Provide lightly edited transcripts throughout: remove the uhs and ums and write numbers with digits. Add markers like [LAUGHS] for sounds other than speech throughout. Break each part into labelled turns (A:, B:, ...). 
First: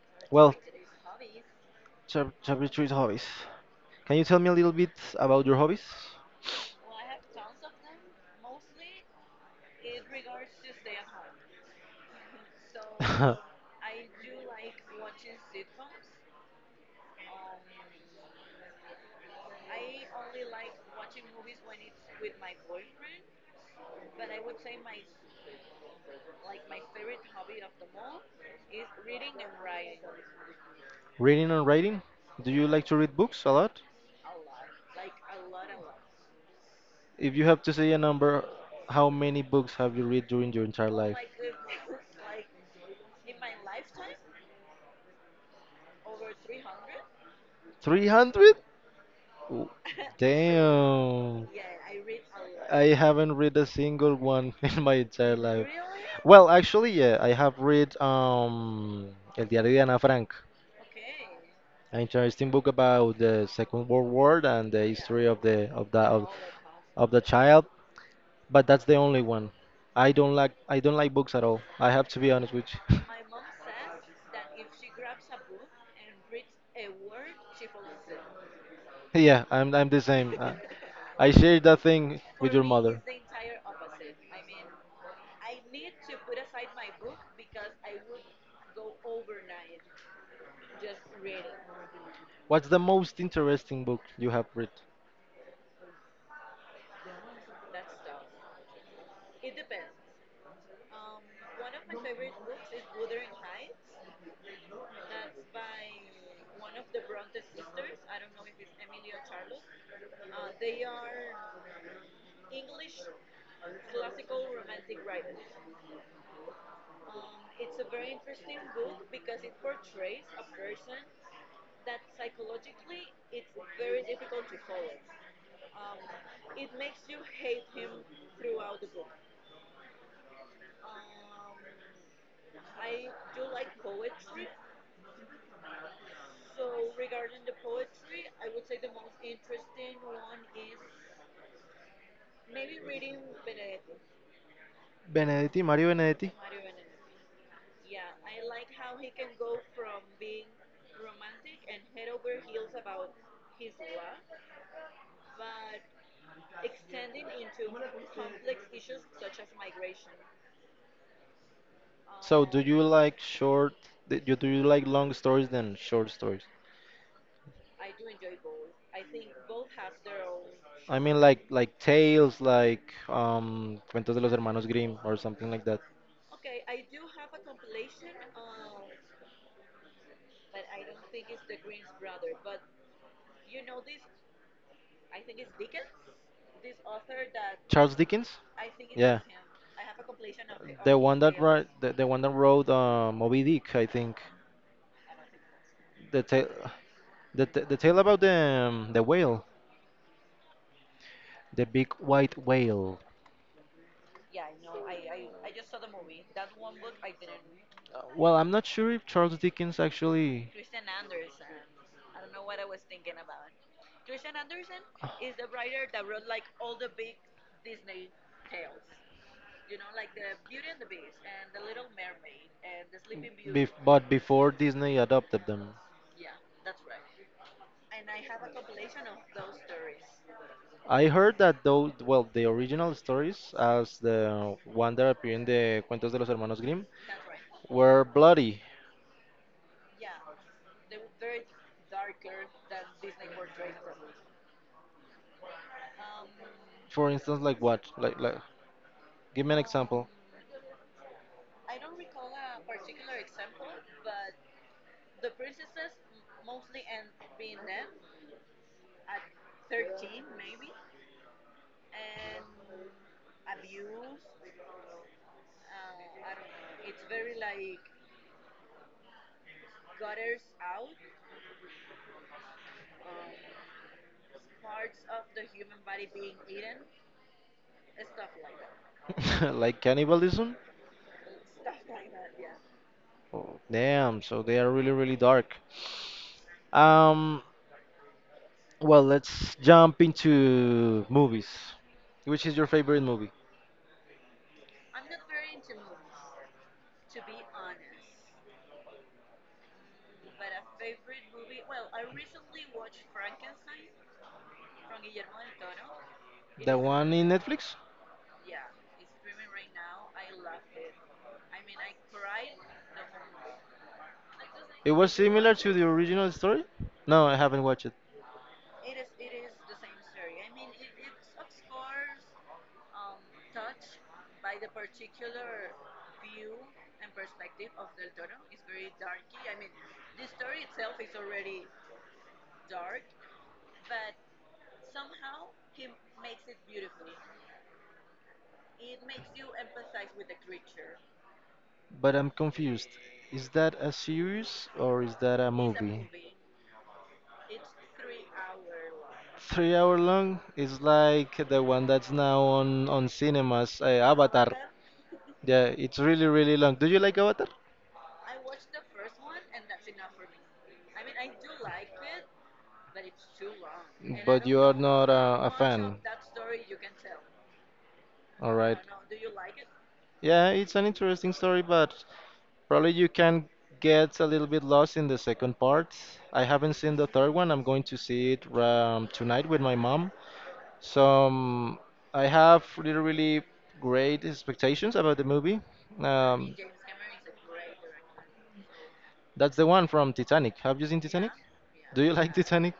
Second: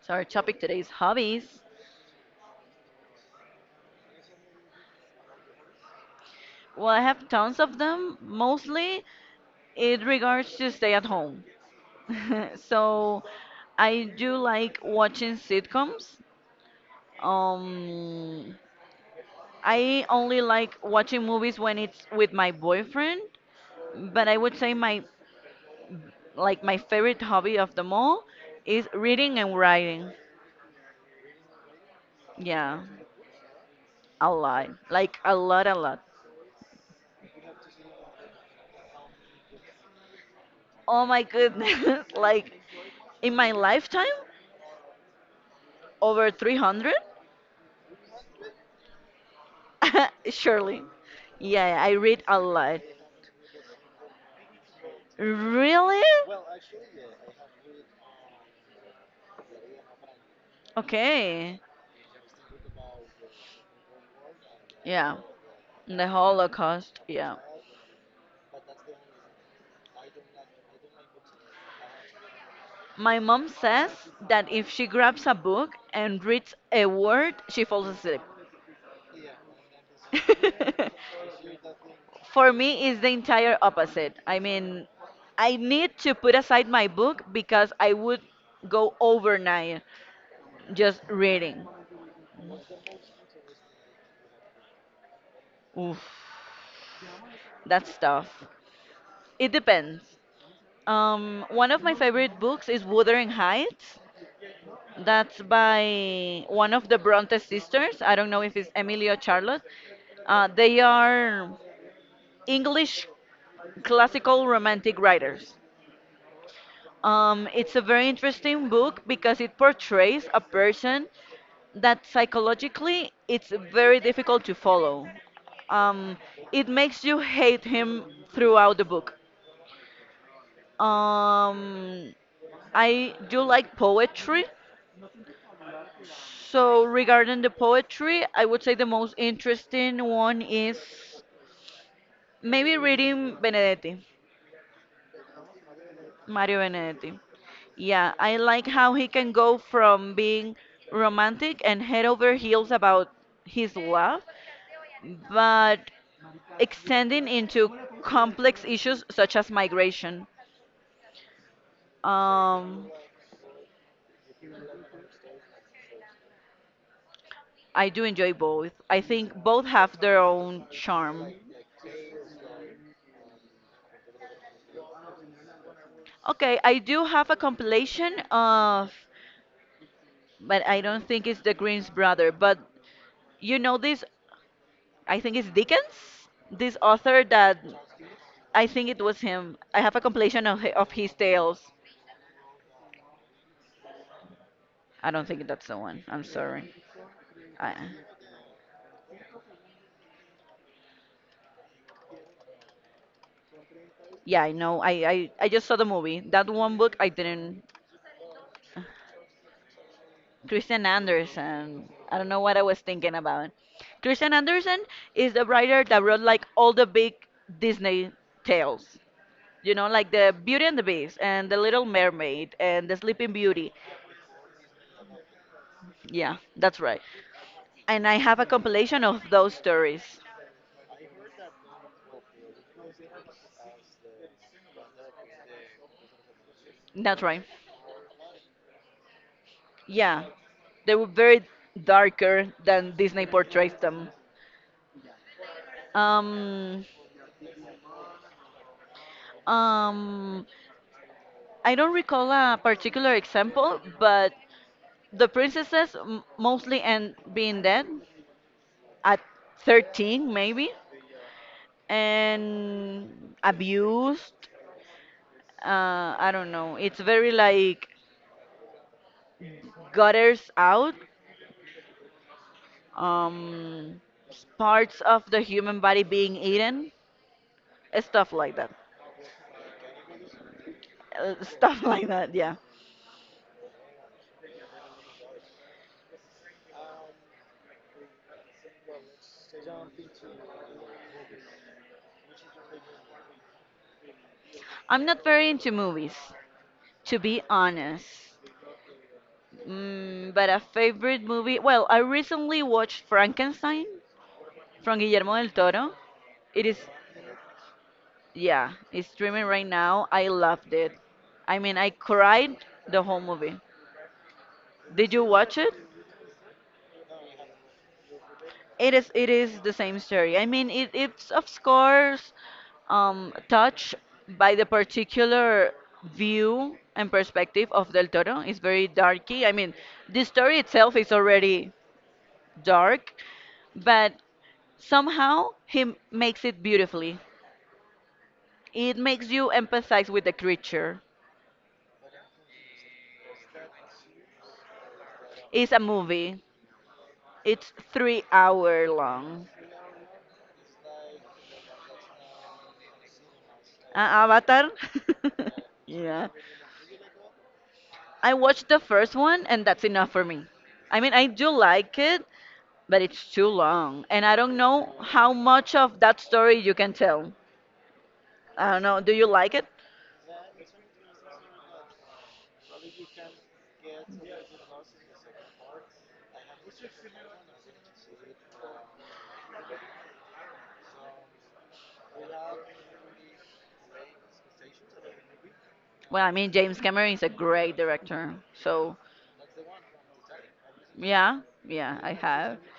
A: So our
B: Well,
A: topic today is hobbies.
B: chapter three is hobbies. Can you tell me a little bit about your hobbies?
A: Well, I have tons of them. Mostly it regards to stay at home. [LAUGHS] So
B: [LAUGHS]
A: I do like watching sitcoms. Um, I only like watching movies when it's with my boyfriend, but I would say my favorite hobby of them all is reading and writing.
B: Reading and writing? Do you
A: Yeah,
B: like to read books a lot?
A: a lot. Like a lot, a lot.
B: If you have to say a number, how many books have you read during your entire
A: Oh
B: life?
A: my goodness. [LAUGHS] In my lifetime, over 300?
B: 300? [LAUGHS]
A: [LAUGHS] Surely.
B: Damn.
A: Yeah, yeah, I read a lot.
B: I haven't read a single one [LAUGHS] in my entire life.
A: Really?
B: Well, actually, yeah, I have read El Diario de Ana Frank,
A: Okay.
B: an interesting book about the Second World War and the
A: Yeah.
B: history of
A: The Holocaust.
B: of the
A: Yeah.
B: child. But that's the only one. I don't like books at all. I have to be honest with you. [LAUGHS]
A: My mom says that if she grabs a book and reads a word, she falls asleep.
B: Yeah, I'm the same.
A: [LAUGHS]
B: I share that thing
A: For
B: with your
A: me, it's
B: mother.
A: the entire opposite. I mean, I need to put aside my book because I would go overnight just reading.
B: What's the most interesting book you have read?
A: Oof. That's tough. It depends. One of my favorite books is Wuthering Heights. That's by one of the Bronte sisters. I don't know if it's Emily or Charlotte. They are English classical romantic writers. It's a very interesting book because it portrays a person that psychologically it's very difficult to follow. Um, it makes you hate him throughout the book. Um, I do like poetry. So regarding the poetry, I would say the most interesting one is maybe reading Benedetti,
B: Benedetti, Mario Benedetti.
A: Mario Benedetti. Yeah, I like how he can go from being romantic and head over heels about his love, but extending into complex issues such as migration.
B: So do you
A: Um,
B: like short? Do you like long stories than short stories?
A: I do enjoy both. I think both have their own
B: I mean,
A: charm.
B: like tales, like Cuentos de los Hermanos Grimm or something like that.
A: Okay, I do have a compilation of but I don't think it's the Grimm's brother. But you know this, I think it's Dickens, this author that
B: Charles Dickens?
A: I think it was
B: Yeah,
A: him. I have a compilation of of his tales.
B: the one that wrote Moby Dick, I think.
A: I don't think that's the one.
B: The
A: I'm
B: tale,
A: sorry. I,
B: the tale about the whale, the big white whale.
A: yeah, I know. I just saw the movie. That one book I didn't.
B: Well, I'm not sure if Charles Dickens actually.
A: Christian Andersen. I don't know what I was thinking about. Christian Andersen is the writer that wrote like all the big Disney tales. You know, like the Beauty and the Beast and the Little Mermaid and the Sleeping
B: Bef
A: Beauty.
B: but before Disney adopted them.
A: Yeah, that's right. And I have a compilation of those stories.
B: I heard that though, well, the original stories, as the one that appear in the Cuentos de los Hermanos Grimm,
A: That's right.
B: were bloody.
A: Yeah, they were very darker than Disney portrays them. Um,
B: For instance, like what? Give me an example.
A: um, I don't recall a particular example, but the princesses mostly end being dead at 13, maybe, and abused. I don't know. It's very like gutters out um, parts of the human body being eaten, stuff like that.
B: [LAUGHS] Like cannibalism?
A: Stuff [LAUGHS] like that, yeah.
B: Oh, damn, so they are really, really dark. Um, well, let's jump into movies. Which is your favorite movie?
A: I'm not very into movies, to be honest. Mm, but a favorite movie, well, I recently watched Frankenstein from Guillermo del Toro. It
B: The
A: is,
B: one in Netflix?
A: yeah, it's streaming right now. I loved it. I mean, I cried the whole movie.
B: It was
A: Did you
B: similar
A: watch
B: to
A: it?
B: the original story? No, I haven't watched it,
A: It is the same story. I mean, it's of course touched by the particular view and perspective of Del Toro. It's very darky. I mean, the story itself is already dark, but somehow he makes it beautifully. It makes you empathize with the creature.
B: but I'm confused. Is that a series or is that a
A: It's a
B: movie?
A: movie. It's 3 hour long.
B: 3 hour long is like the one that's now on cinemas, Avatar.
A: Avatar.
B: Yeah,
A: [LAUGHS]
B: it's really
A: yeah.
B: really long. Do you like Avatar?
A: I watched the first one and that's enough for me. I mean, I do like it, but it's too long. And I
B: But
A: don't
B: you are
A: know
B: not
A: how
B: a, a
A: much
B: fan.
A: of that story you can tell.
B: All
A: I
B: right.
A: don't know. Do you like it?
B: Yeah, it's an interesting story, but probably you can get a little bit lost in the second part. I haven't seen the third one. I'm going to see it tonight with my mom. So um, I have really, really great expectations about the movie.
A: Well, I mean,
B: Um,
A: James Cameron is a great director. So,
B: that's the one from Titanic. Have you seen Titanic?
A: yeah, yeah,
B: Do you
A: I
B: [LAUGHS] like
A: have.
B: Titanic?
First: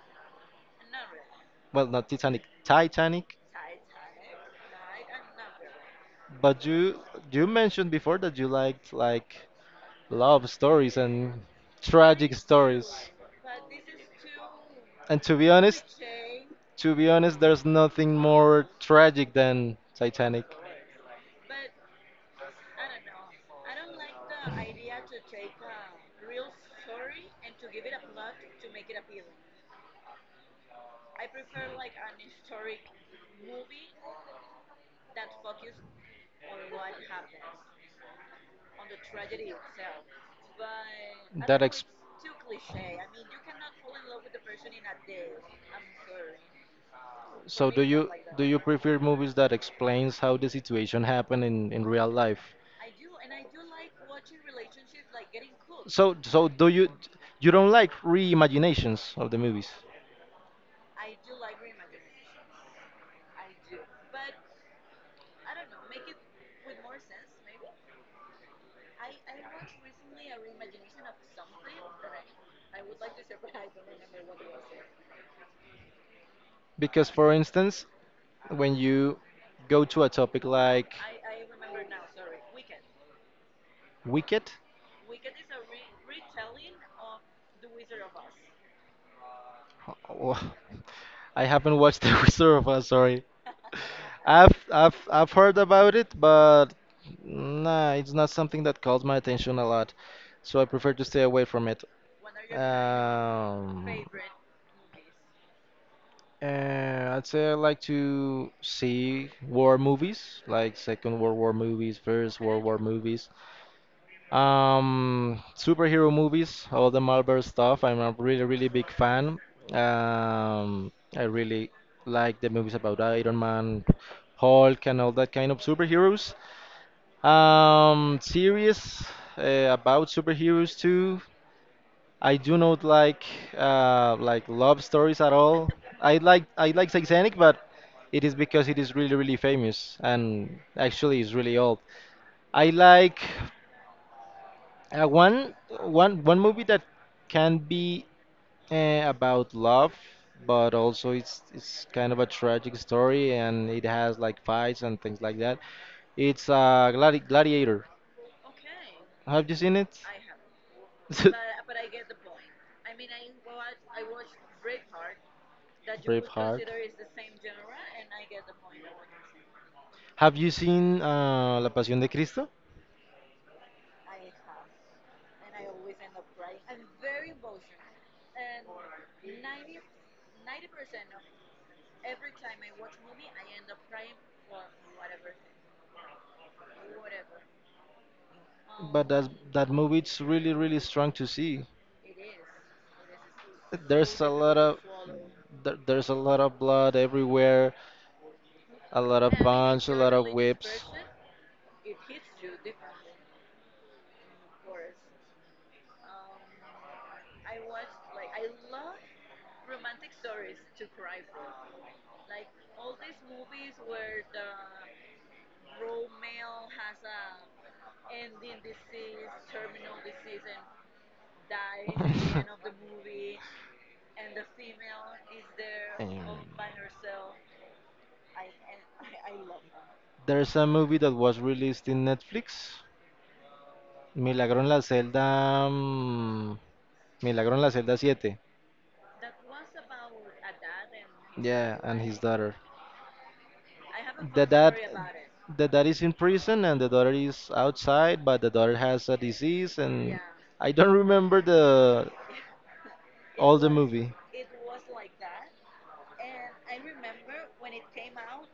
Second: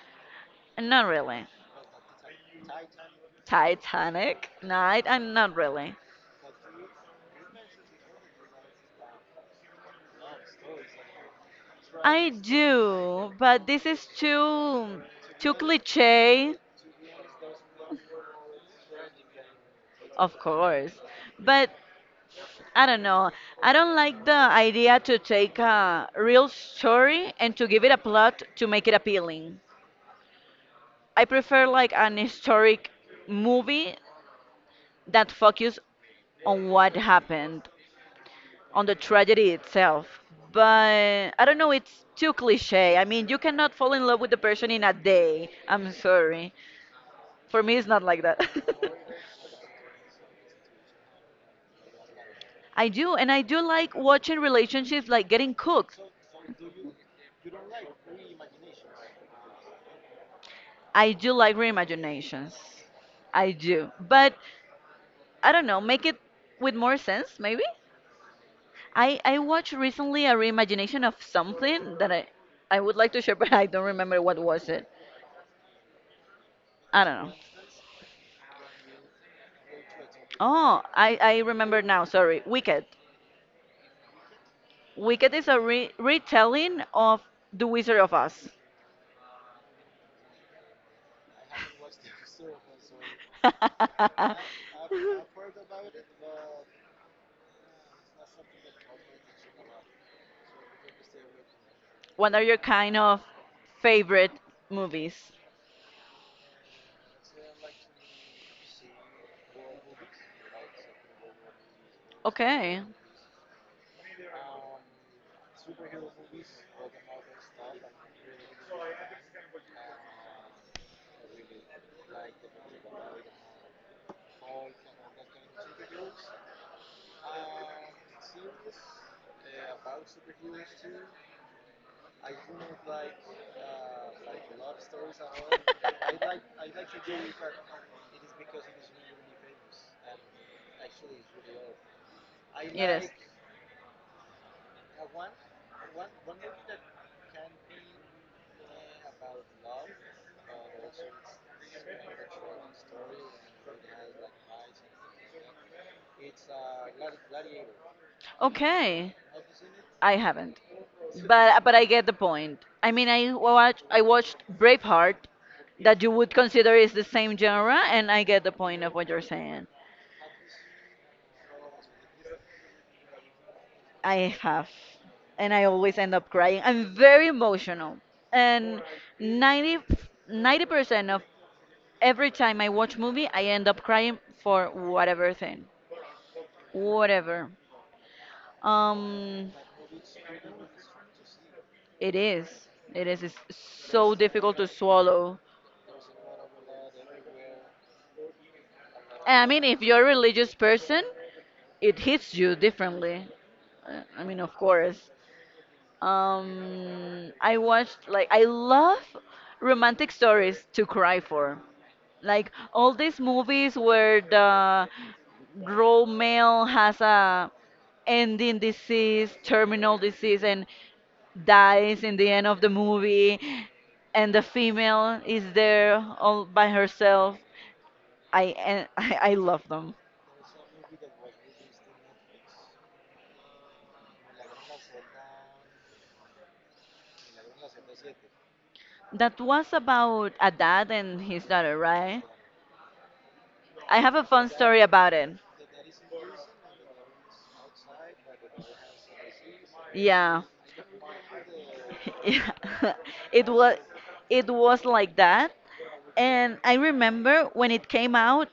A: Not really.
B: Well, not Titanic, Titanic.
A: Titanic? Night? And not really.
B: But you mentioned before that you liked like love stories and
A: I
B: tragic stories.
A: do, but this is
B: And to be
A: too
B: honest,
A: cliche,
B: to be honest, there's nothing more tragic than
A: of
B: Titanic.
A: course. But I don't know. I don't like the idea to take a real story and to give it a plot to make it appealing. I prefer like an historic movie that focus on what happened, on the tragedy itself. But I don't
B: That
A: know,
B: ex-
A: it's too cliche. I mean, you cannot fall in love with the person in a day. I'm sorry. For
B: so
A: me, it's not like that.
B: do you prefer movies that explains how the situation happened in real life?
A: [LAUGHS] I do, and I do like watching relationships like getting cooked.
B: So so do you you don't like reimaginations of the movies?
A: I do like reimaginations. I do. But I don't know, make it with more sense, maybe. I watched recently a reimagination of something that I would like to share, [LAUGHS] but I don't remember what was it. I
B: Because
A: don't know.
B: for instance, when you go to a topic
A: Oh,
B: like
A: I remember now. Sorry, Wicked.
B: Wicked,
A: Wicked is a retelling of The Wizard of Oz.
B: [LAUGHS] oh, I haven't watched [LAUGHS] The Wizard of Oz, sorry.
A: [LAUGHS]
B: I've heard about it, but nah, it's not something that calls my attention a lot, so I prefer to stay away from it.
A: What are your kind of
B: Um,
A: favorite movies?
B: I'd say I like to see war movies, like Second World War movies, First World War
A: Okay.
B: movies, superhero movies, all the Marvel stuff. I'm a really really big fan. I really like the movies about Iron Man, Hulk, and all that kind of superheroes. Series about superheroes too. I do not like like love stories at all. I like
A: [LAUGHS]
B: Titanic, but it is because it is really really famous and actually is really old. I
A: Yes.
B: like uh, one one movie that can be about love, but also it's kind of a tragic story and it has like fights and things like that. It's Gladiator.
A: Okay.
B: Have you seen it?
A: I haven't. So but
B: [LAUGHS]
A: I get the point. I mean, I watched Braveheart that you would
B: Braveheart.
A: consider is the same genre and I get the point of what you're saying.
B: Have you seen La Pasión de Cristo?
A: I have and I always end up crying. I'm very emotional. And ninety ninety percent of every time I watch movie, I end up crying for whatever thing, whatever.
B: But
A: Um,
B: that that movie it's really really strong to see.
A: it is. It is. It's so
B: There's a lot
A: difficult to
B: of
A: swallow.
B: there's a lot of blood everywhere, a lot of
A: And I mean, if
B: punch, a
A: you're a
B: lot of
A: religious
B: whips.
A: person, it hits you differently. I mean, of course. I watched like I love romantic stories to cry for. Like all these movies where the raw male has a ending disease, terminal disease, and dies in the end of the
B: [LAUGHS]
A: movie, and the female is there
B: Um,
A: all by herself. I and [LAUGHS] I love them.
B: there's a movie that was released in Netflix, Milagro en la celda, mm, Milagro en la celda 7.
A: That was about a dad and his daughter,
B: Yeah, and his
A: right?
B: daughter.
A: I have a
B: the
A: fun
B: dad
A: story about it.
B: the dad is in prison and the daughter is outside, but the daughter has a disease and
A: Yeah. [LAUGHS]
B: I don't remember the
A: Yeah. [LAUGHS] It
B: all the
A: was
B: movie.
A: it was like that. And I remember when it came out,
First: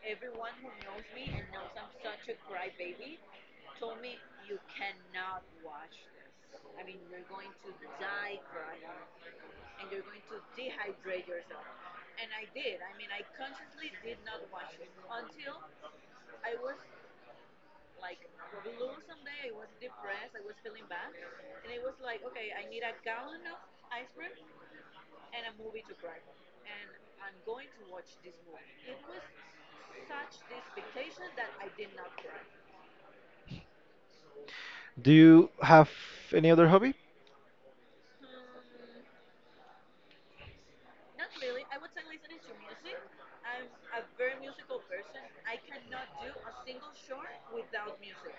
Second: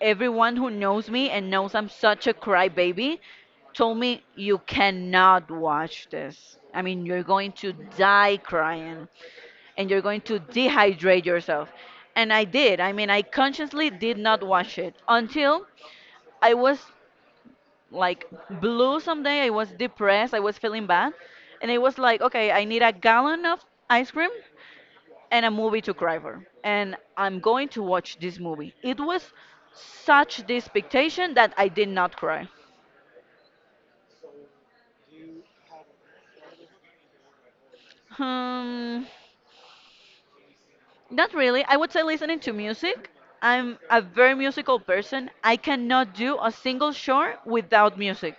A: everyone who knows me and knows I'm such a crybaby told me, "You cannot watch this." I mean, you're going to die crying and you're going to dehydrate yourself. And I did. I mean, I consciously did not watch it until I was like blue someday. I was depressed. I was feeling bad. And I was like, "Okay, I need a gallon of ice cream and a movie to cry for. And I'm going to watch this movie." It was such the expectation that I did not cry.
B: Do you have any other hobby?
A: Hmm, not really. I would say listening to music. I'm a very musical person. I cannot do a single show without music.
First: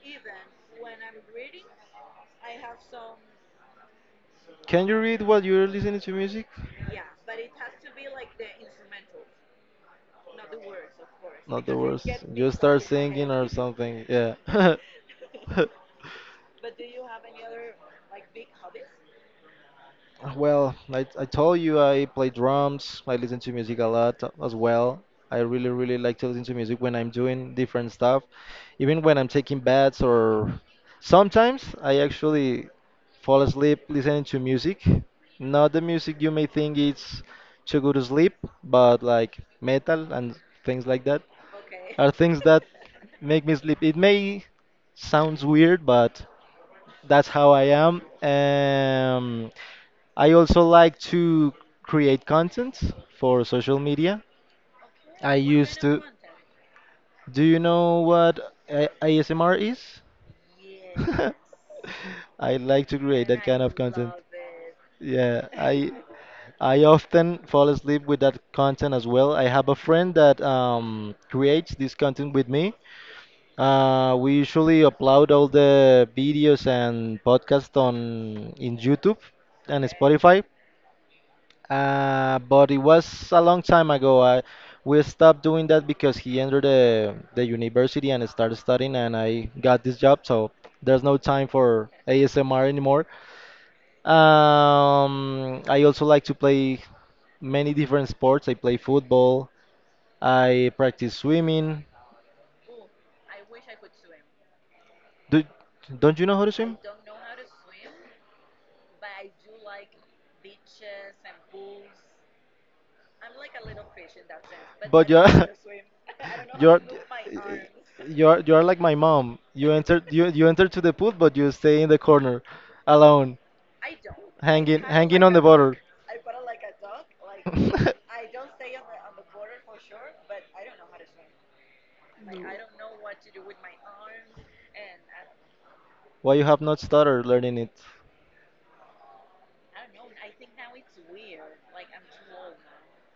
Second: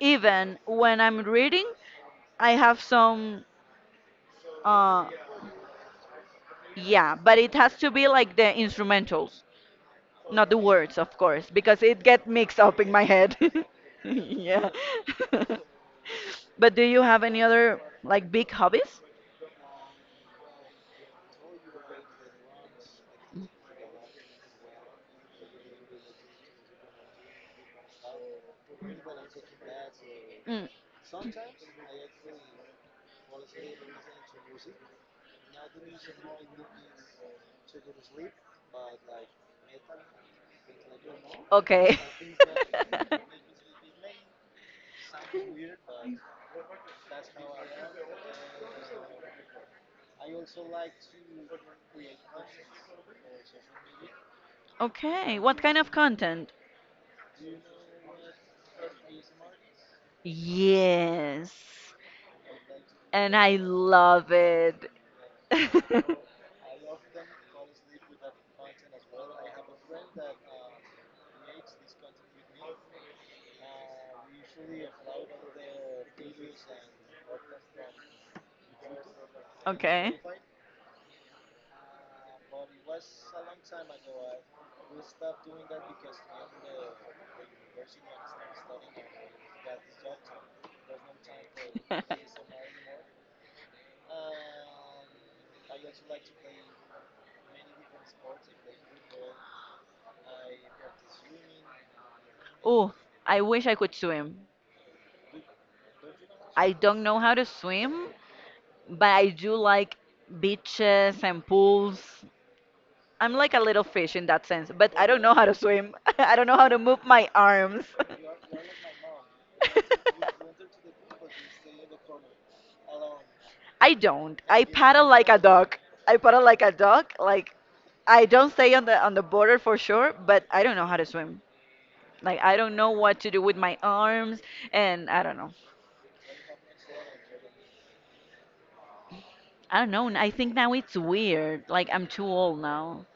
A: Even when I'm reading, I have some,
B: Can you
A: uh,
B: read while you're listening to music?
A: yeah, but it has to be like the instrumentals. Not the words, of course,
B: Not the
A: because it
B: worst
A: get
B: You
A: mixed up
B: start
A: in my
B: singing
A: head. [LAUGHS]
B: or something, yeah.
A: Yeah. [LAUGHS]
B: [LAUGHS]
A: But do you have any other like big hobbies?
B: Well, I told you I play drums. I listen to music a lot as well. I really, really like to listen to music when I'm doing different stuff, even when I'm taking baths or
A: Mm,
B: sometimes I actually fall asleep listening to music. Not the music you may think it's too good to sleep, but like metal and things like that
A: okay.
B: are things that
A: [LAUGHS]
B: make me sleep. It may sounds weird, but that's how I am. I also like to create content for social media. I
A: Okay, what kind
B: used
A: of
B: to.
A: content?
B: Do you know what ASMR is? [LAUGHS]
A: Yes.
B: I like to create
A: And
B: that
A: I
B: kind of content.
A: love it.
B: Yeah,
A: [LAUGHS]
B: I often fall asleep with that content as well. I have a friend that creates this content with me. We usually upload all the videos and podcasts on in YouTube and
A: Okay.
B: Spotify. But it was a long time ago. We stopped doing that because he entered the university and started studying, and I got this job, so there's no time for
A: [LAUGHS]
B: ASMR anymore. I also like to play many different sports. I play football. I practice swimming.
A: Oh, I wish I could swim.
B: Do, don't you know how to
A: I
B: swim?
A: don't know how to swim, but I do like beaches and pools. I'm like a little fish in that sense, but I
B: But
A: don't know how
B: yeah,
A: to swim. [LAUGHS]
B: [LAUGHS]
A: I don't know
B: [LAUGHS]
A: how to
B: You're
A: move my arms.
B: you're like my mom.
A: [LAUGHS]
B: You enter to the pool, but you stay in the corner, alone,
A: I don't. I paddle
B: hanging
A: like
B: on the
A: a
B: a border.
A: dog. I paddle like a dog. Like I don't stay on the border for sure, but I don't know how to swim. Like I don't know what to do with my arms and I don't know.
B: [LAUGHS] Why you have not started learning it?
A: I don't know. I think now it's weird. Like I'm too old now.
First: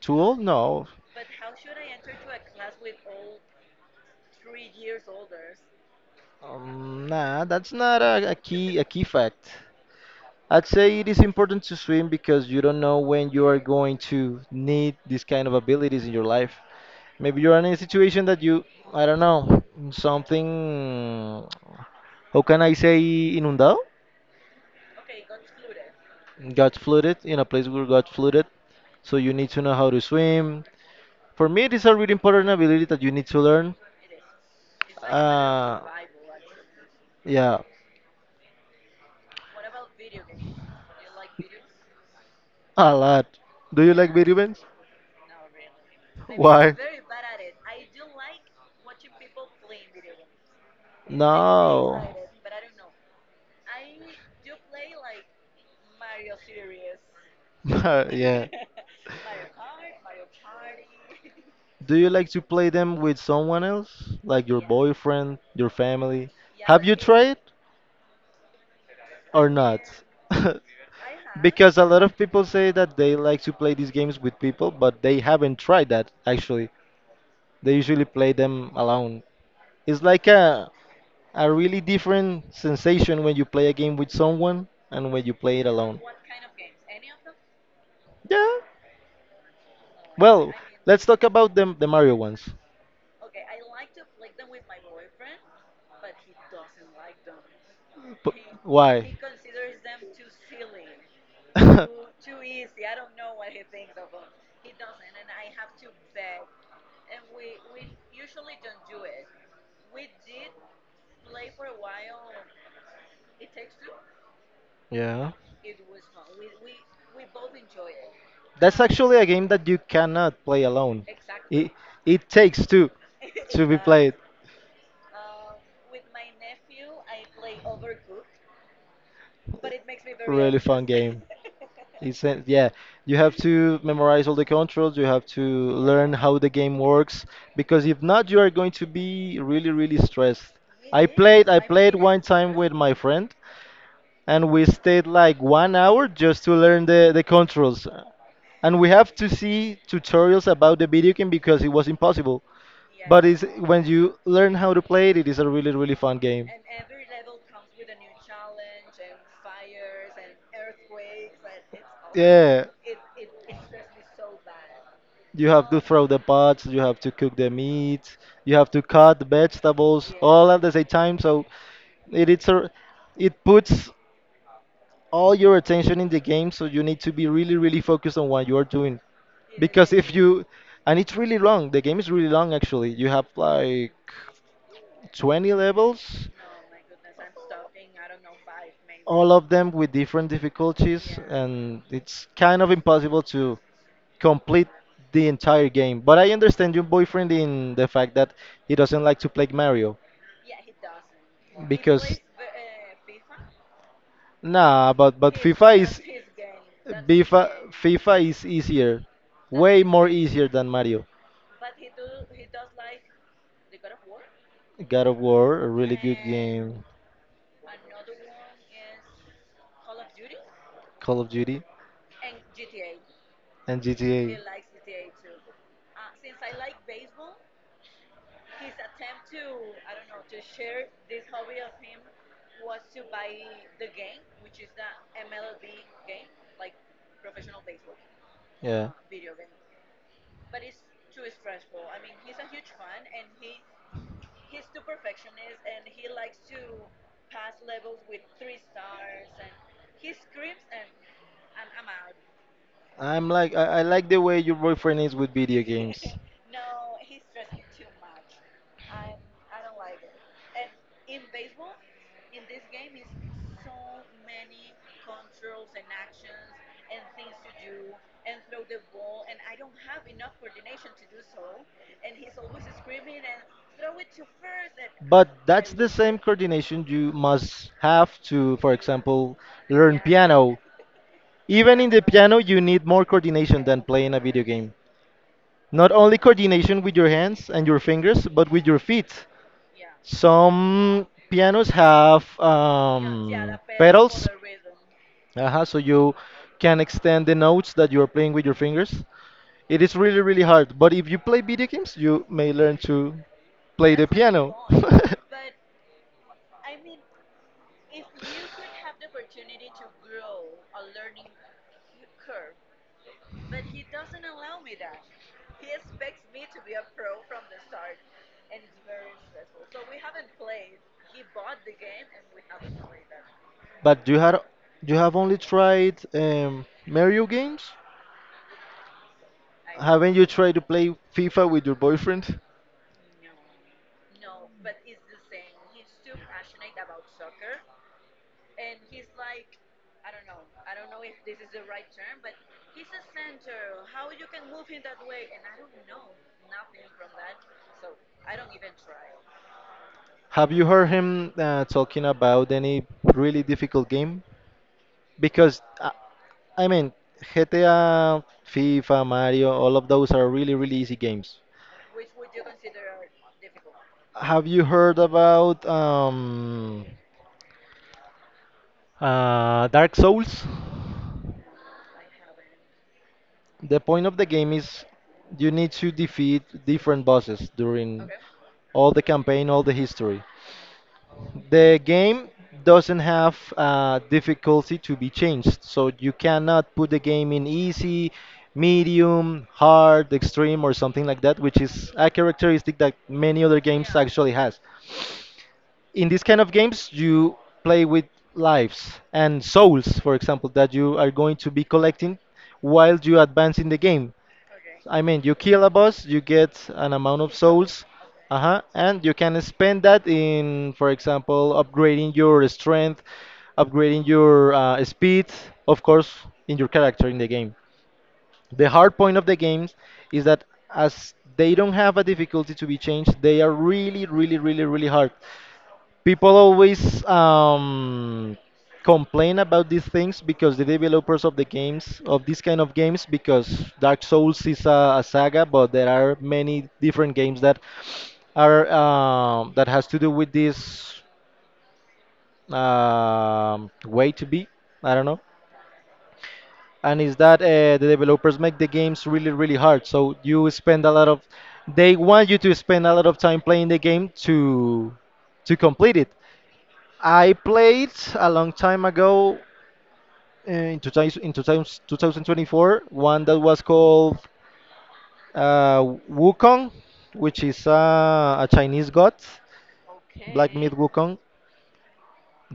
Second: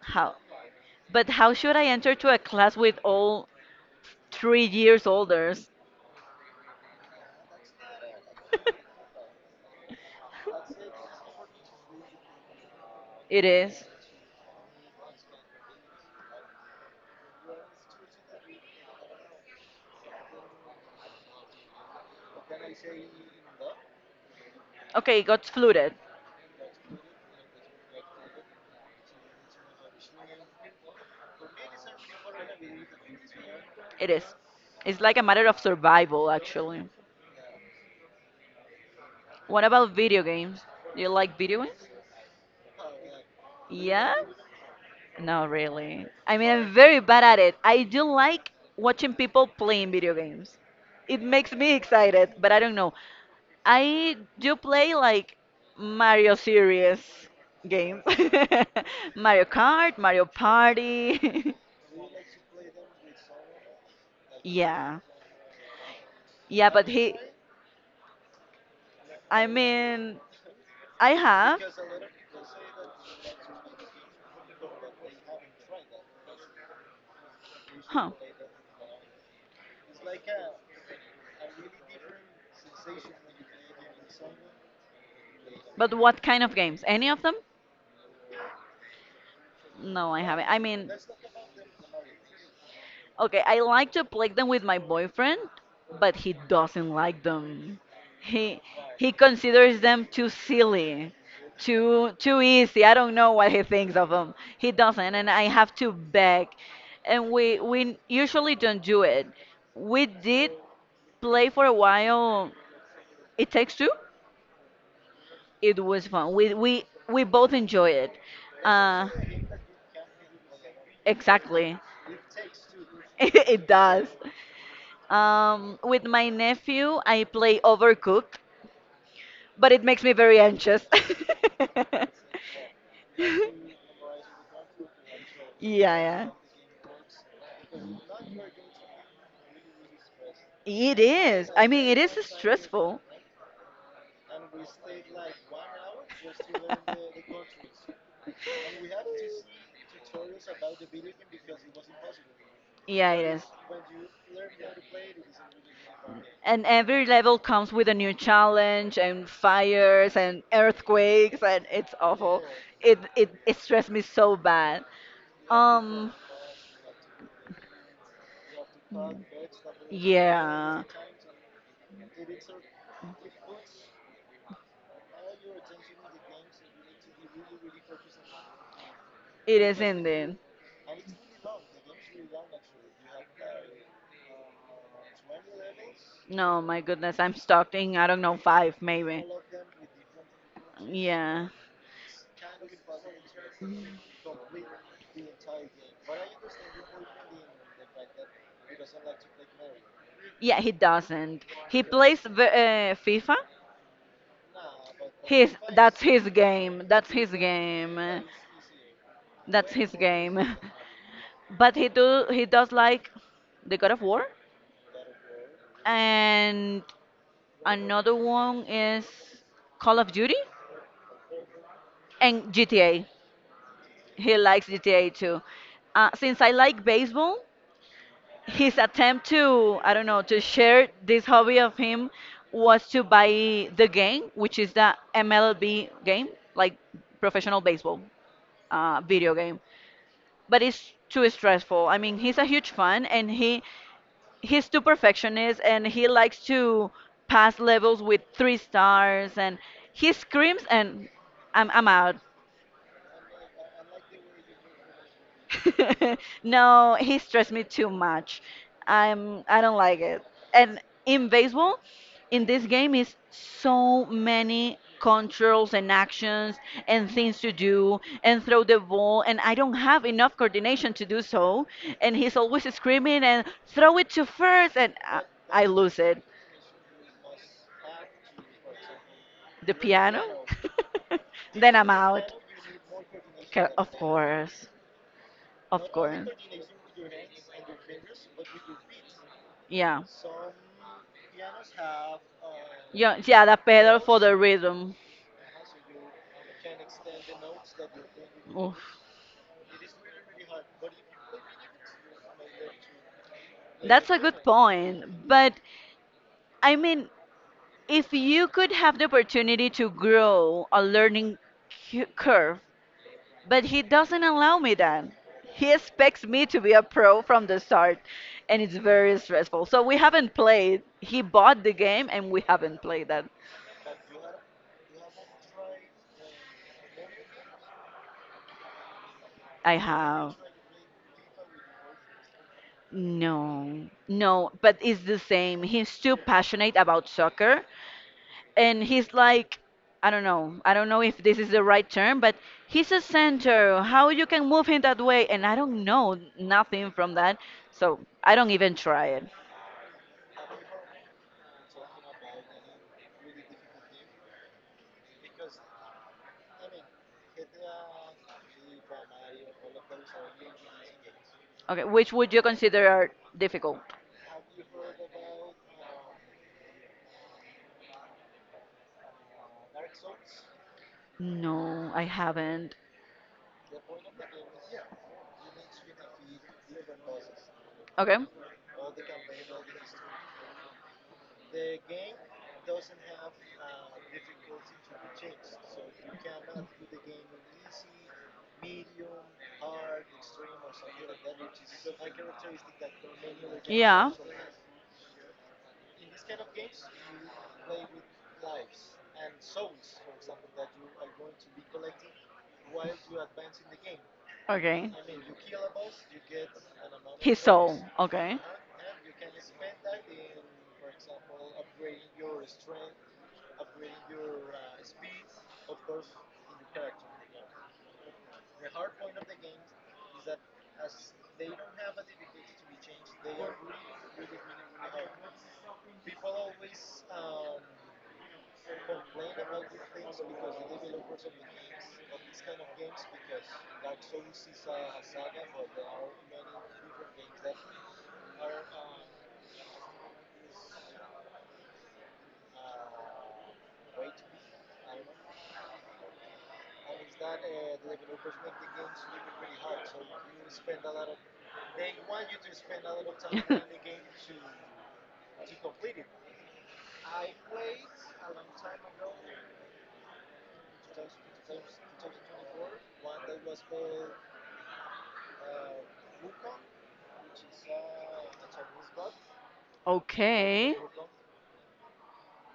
B: Too
A: How?
B: old? No.
A: But how should I enter to a class with all 3 years olders?
B: Nah, that's not a, a key
A: [LAUGHS]
B: fact. I'd say it is important to swim because you don't know when
A: It
B: you are
A: is.
B: going to need these kind of abilities in your life. Maybe you're in a situation that you, I don't know, something, how can I say, inundado?
A: Okay, got fluted.
B: Got flooded in a place where got flooded, so you need to know how to swim. For me it is a really important ability that you need to learn.
A: It is. It's like a matter of
B: uh,
A: survival, actually.
B: yeah,
A: What about video games? Do you like video games?
B: a lot. Do you like
A: Yeah?
B: video games?
A: No, really. I mean, I'm
B: Why?
A: very bad at it. I do like watching people playing video games. It makes me
B: No.
A: excited, but I don't know. I do play like Mario series games.
B: [LAUGHS] Yeah,
A: [LAUGHS] Mario Kart, Mario Party. [LAUGHS]
B: do you like to play them with someone else, like your
A: Yeah.
B: boyfriend, your family?
A: Yeah,
B: Have
A: but
B: you
A: he
B: tried
A: I
B: or not?
A: mean,
B: [LAUGHS]
A: I have.
B: Because a lot of people say that they like to play these games with people, but they haven't tried that actually. They usually
A: Huh.
B: play them alone. It's like a really different sensation when you play a game with someone and when you play it
A: But
B: alone.
A: what kind of games? Any of them?
B: Yeah.
A: No, I haven't.
B: Well,
A: I mean,
B: let's talk about the Mario ones.
A: okay, I like to play them with my boyfriend, but he doesn't like them. He he
B: Why?
A: considers them too silly,
B: [LAUGHS]
A: too easy. I don't know what he thinks of them. He doesn't, and I have to beg. And we usually don't do it. We did play for a while. It takes two.
B: Yeah.
A: It was fun. We both enjoy it.
B: That's
A: Uh,
B: actually a game that you cannot play alone. It
A: Exactly.
B: it takes two
A: [LAUGHS] It
B: to be [LAUGHS]
A: does.
B: played.
A: With my nephew, I play Overcooked, but it makes me very
B: Really fun
A: anxious.
B: game. [LAUGHS]
A: [LAUGHS]
B: It's a, yeah, you have to memorize all the controls, you have to learn
A: Yeah,
B: how the game works because if
A: yeah.
B: not you are going to be really really stressed.
A: It is.
B: I
A: I mean,
B: played
A: it is
B: one time with my
A: stressful.
B: friend and we stayed like 1 hour just to learn the controls and we have to see tutorials about the video game because it was impossible.
A: Yeah, it
B: But
A: is.
B: it's, when you learn how to play it, it is a really really fun game.
A: And every level comes with a new challenge and fires and earthquakes and it's awful.
B: Yeah,
A: It stressed me so bad.
B: you have to throw
A: Um
B: the pots, you have to cook the meat, you have to cut the vegetables all at the
A: yeah.
B: same time. So it it's a, it puts all your attention in the game. So you need to be really really focused on what you are doing,
A: It is
B: because if
A: ending.
B: you and it's really long. The game is really long actually. You have like 20 levels,
A: No, my goodness, I'm stuck in, I don't know, five maybe.
B: all of them with different difficulties,
A: Yeah.
B: and it's kind of impossible to complete the entire game. But I understand your boyfriend in the fact that he doesn't like to play Mario
A: Yeah, he doesn't. He plays
B: because
A: the, FIFA.
B: nah, but
A: His,
B: FIFA
A: that's
B: is
A: his game. That's his
B: FIFA
A: game.
B: is easier,
A: That's
B: way
A: his
B: more
A: game.
B: easier
A: [LAUGHS]
B: than Mario.
A: But he does like the God of War.
B: God of War, a really good
A: And
B: game,
A: another one is Call of Duty
B: Call of Duty,
A: and GTA.
B: and
A: He
B: GTA.
A: likes GTA too. Since I like baseball, his attempt to I don't know to share this hobby of him was to buy the game, which is the MLB game, like professional baseball video game. But it's too stressful. I mean, he's a huge fan, and he's too perfectionist, and he likes to pass levels with three stars, and he screams, and I'm out.
B: I'm like I like the way your boyfriend is with video games.
A: [LAUGHS] No, he stressed me too much. I don't like it. And in baseball, in this game is so many controls and actions and things to do and throw the ball and I don't have enough coordination to do so and he's always screaming and throw it to first and I,
B: But
A: I
B: that's the
A: lose
B: same
A: it.
B: coordination you must have to, for example,
A: The
B: learn
A: piano.
B: piano.
A: [LAUGHS] Then
B: Even
A: I'm
B: in the
A: out.
B: piano, you need more coordination than
A: Of
B: playing a video
A: course.
B: game.
A: Of
B: Not only
A: course.
B: coordination with your hands and your fingers, but with your feet.
A: Yeah.
B: Some pianos have
A: Yeah, yeah, the pedal for
B: pedals,
A: the rhythm.
B: so you can extend the notes that you are playing with your
A: Oof.
B: fingers. It is really, really hard, but if you play video games, you may learn to play the
A: That's a good
B: piano. [LAUGHS]
A: point. But I mean, if you could have the opportunity to grow a learning curve, but he doesn't allow me that. He expects me to be a pro from the start, and it's very stressful. So we haven't played. He bought the game, and we haven't played that.
B: But you have only tried Mario games?
A: I
B: Haven't you
A: have.
B: tried to play FIFA with your boyfriend?
A: No, no, but it's the same. He's too passionate about soccer and he's like I don't know if this is the right term, but he's a center, how you can move him that way, and I don't know nothing from that, so I don't even try it.
B: Have you heard him talking about any really difficult game? Because I mean, GTA, FIFA, Mario, all of those are really, really easy games.
A: Okay, which would you consider are difficult?
B: Have you heard about Dark Souls?
A: No, I haven't.
B: The point of the game is you need to defeat different bosses during
A: Okay.
B: all the campaign, all the history. The game doesn't have difficulty to be changed, so you cannot put the game in easy, medium, hard, extreme, or something like that, which is a characteristic that many other games
A: Yeah.
B: actually has. In these kind of games, you play with lives and souls, for example, that you are going to be collecting while you advance in the game.
A: Okay.
B: I mean, you kill a boss, you get an amount of
A: His soul,
B: souls.
A: okay.
B: Uh-huh. And you can spend that in, for example, upgrading your strength, upgrading your speed, of course, in your character in the game. The hard point of the games is that as they don't have a difficulty to be changed, they are really, really, really, really hard. People always complain about these things because the developers of the games of these kind of games, because Dark Souls is a saga, but there are many different games that are that has to do with this way to be. I don't know. And is that the developers make the games really really hard? So you spend a lot of, they want you to spend a lot of time playing the game
A: [LAUGHS]
B: to complete it. I played a long time ago in 2024 one that was called uh, Wukong, which is a Chinese god, Black Myth
A: Okay.
B: Wukong.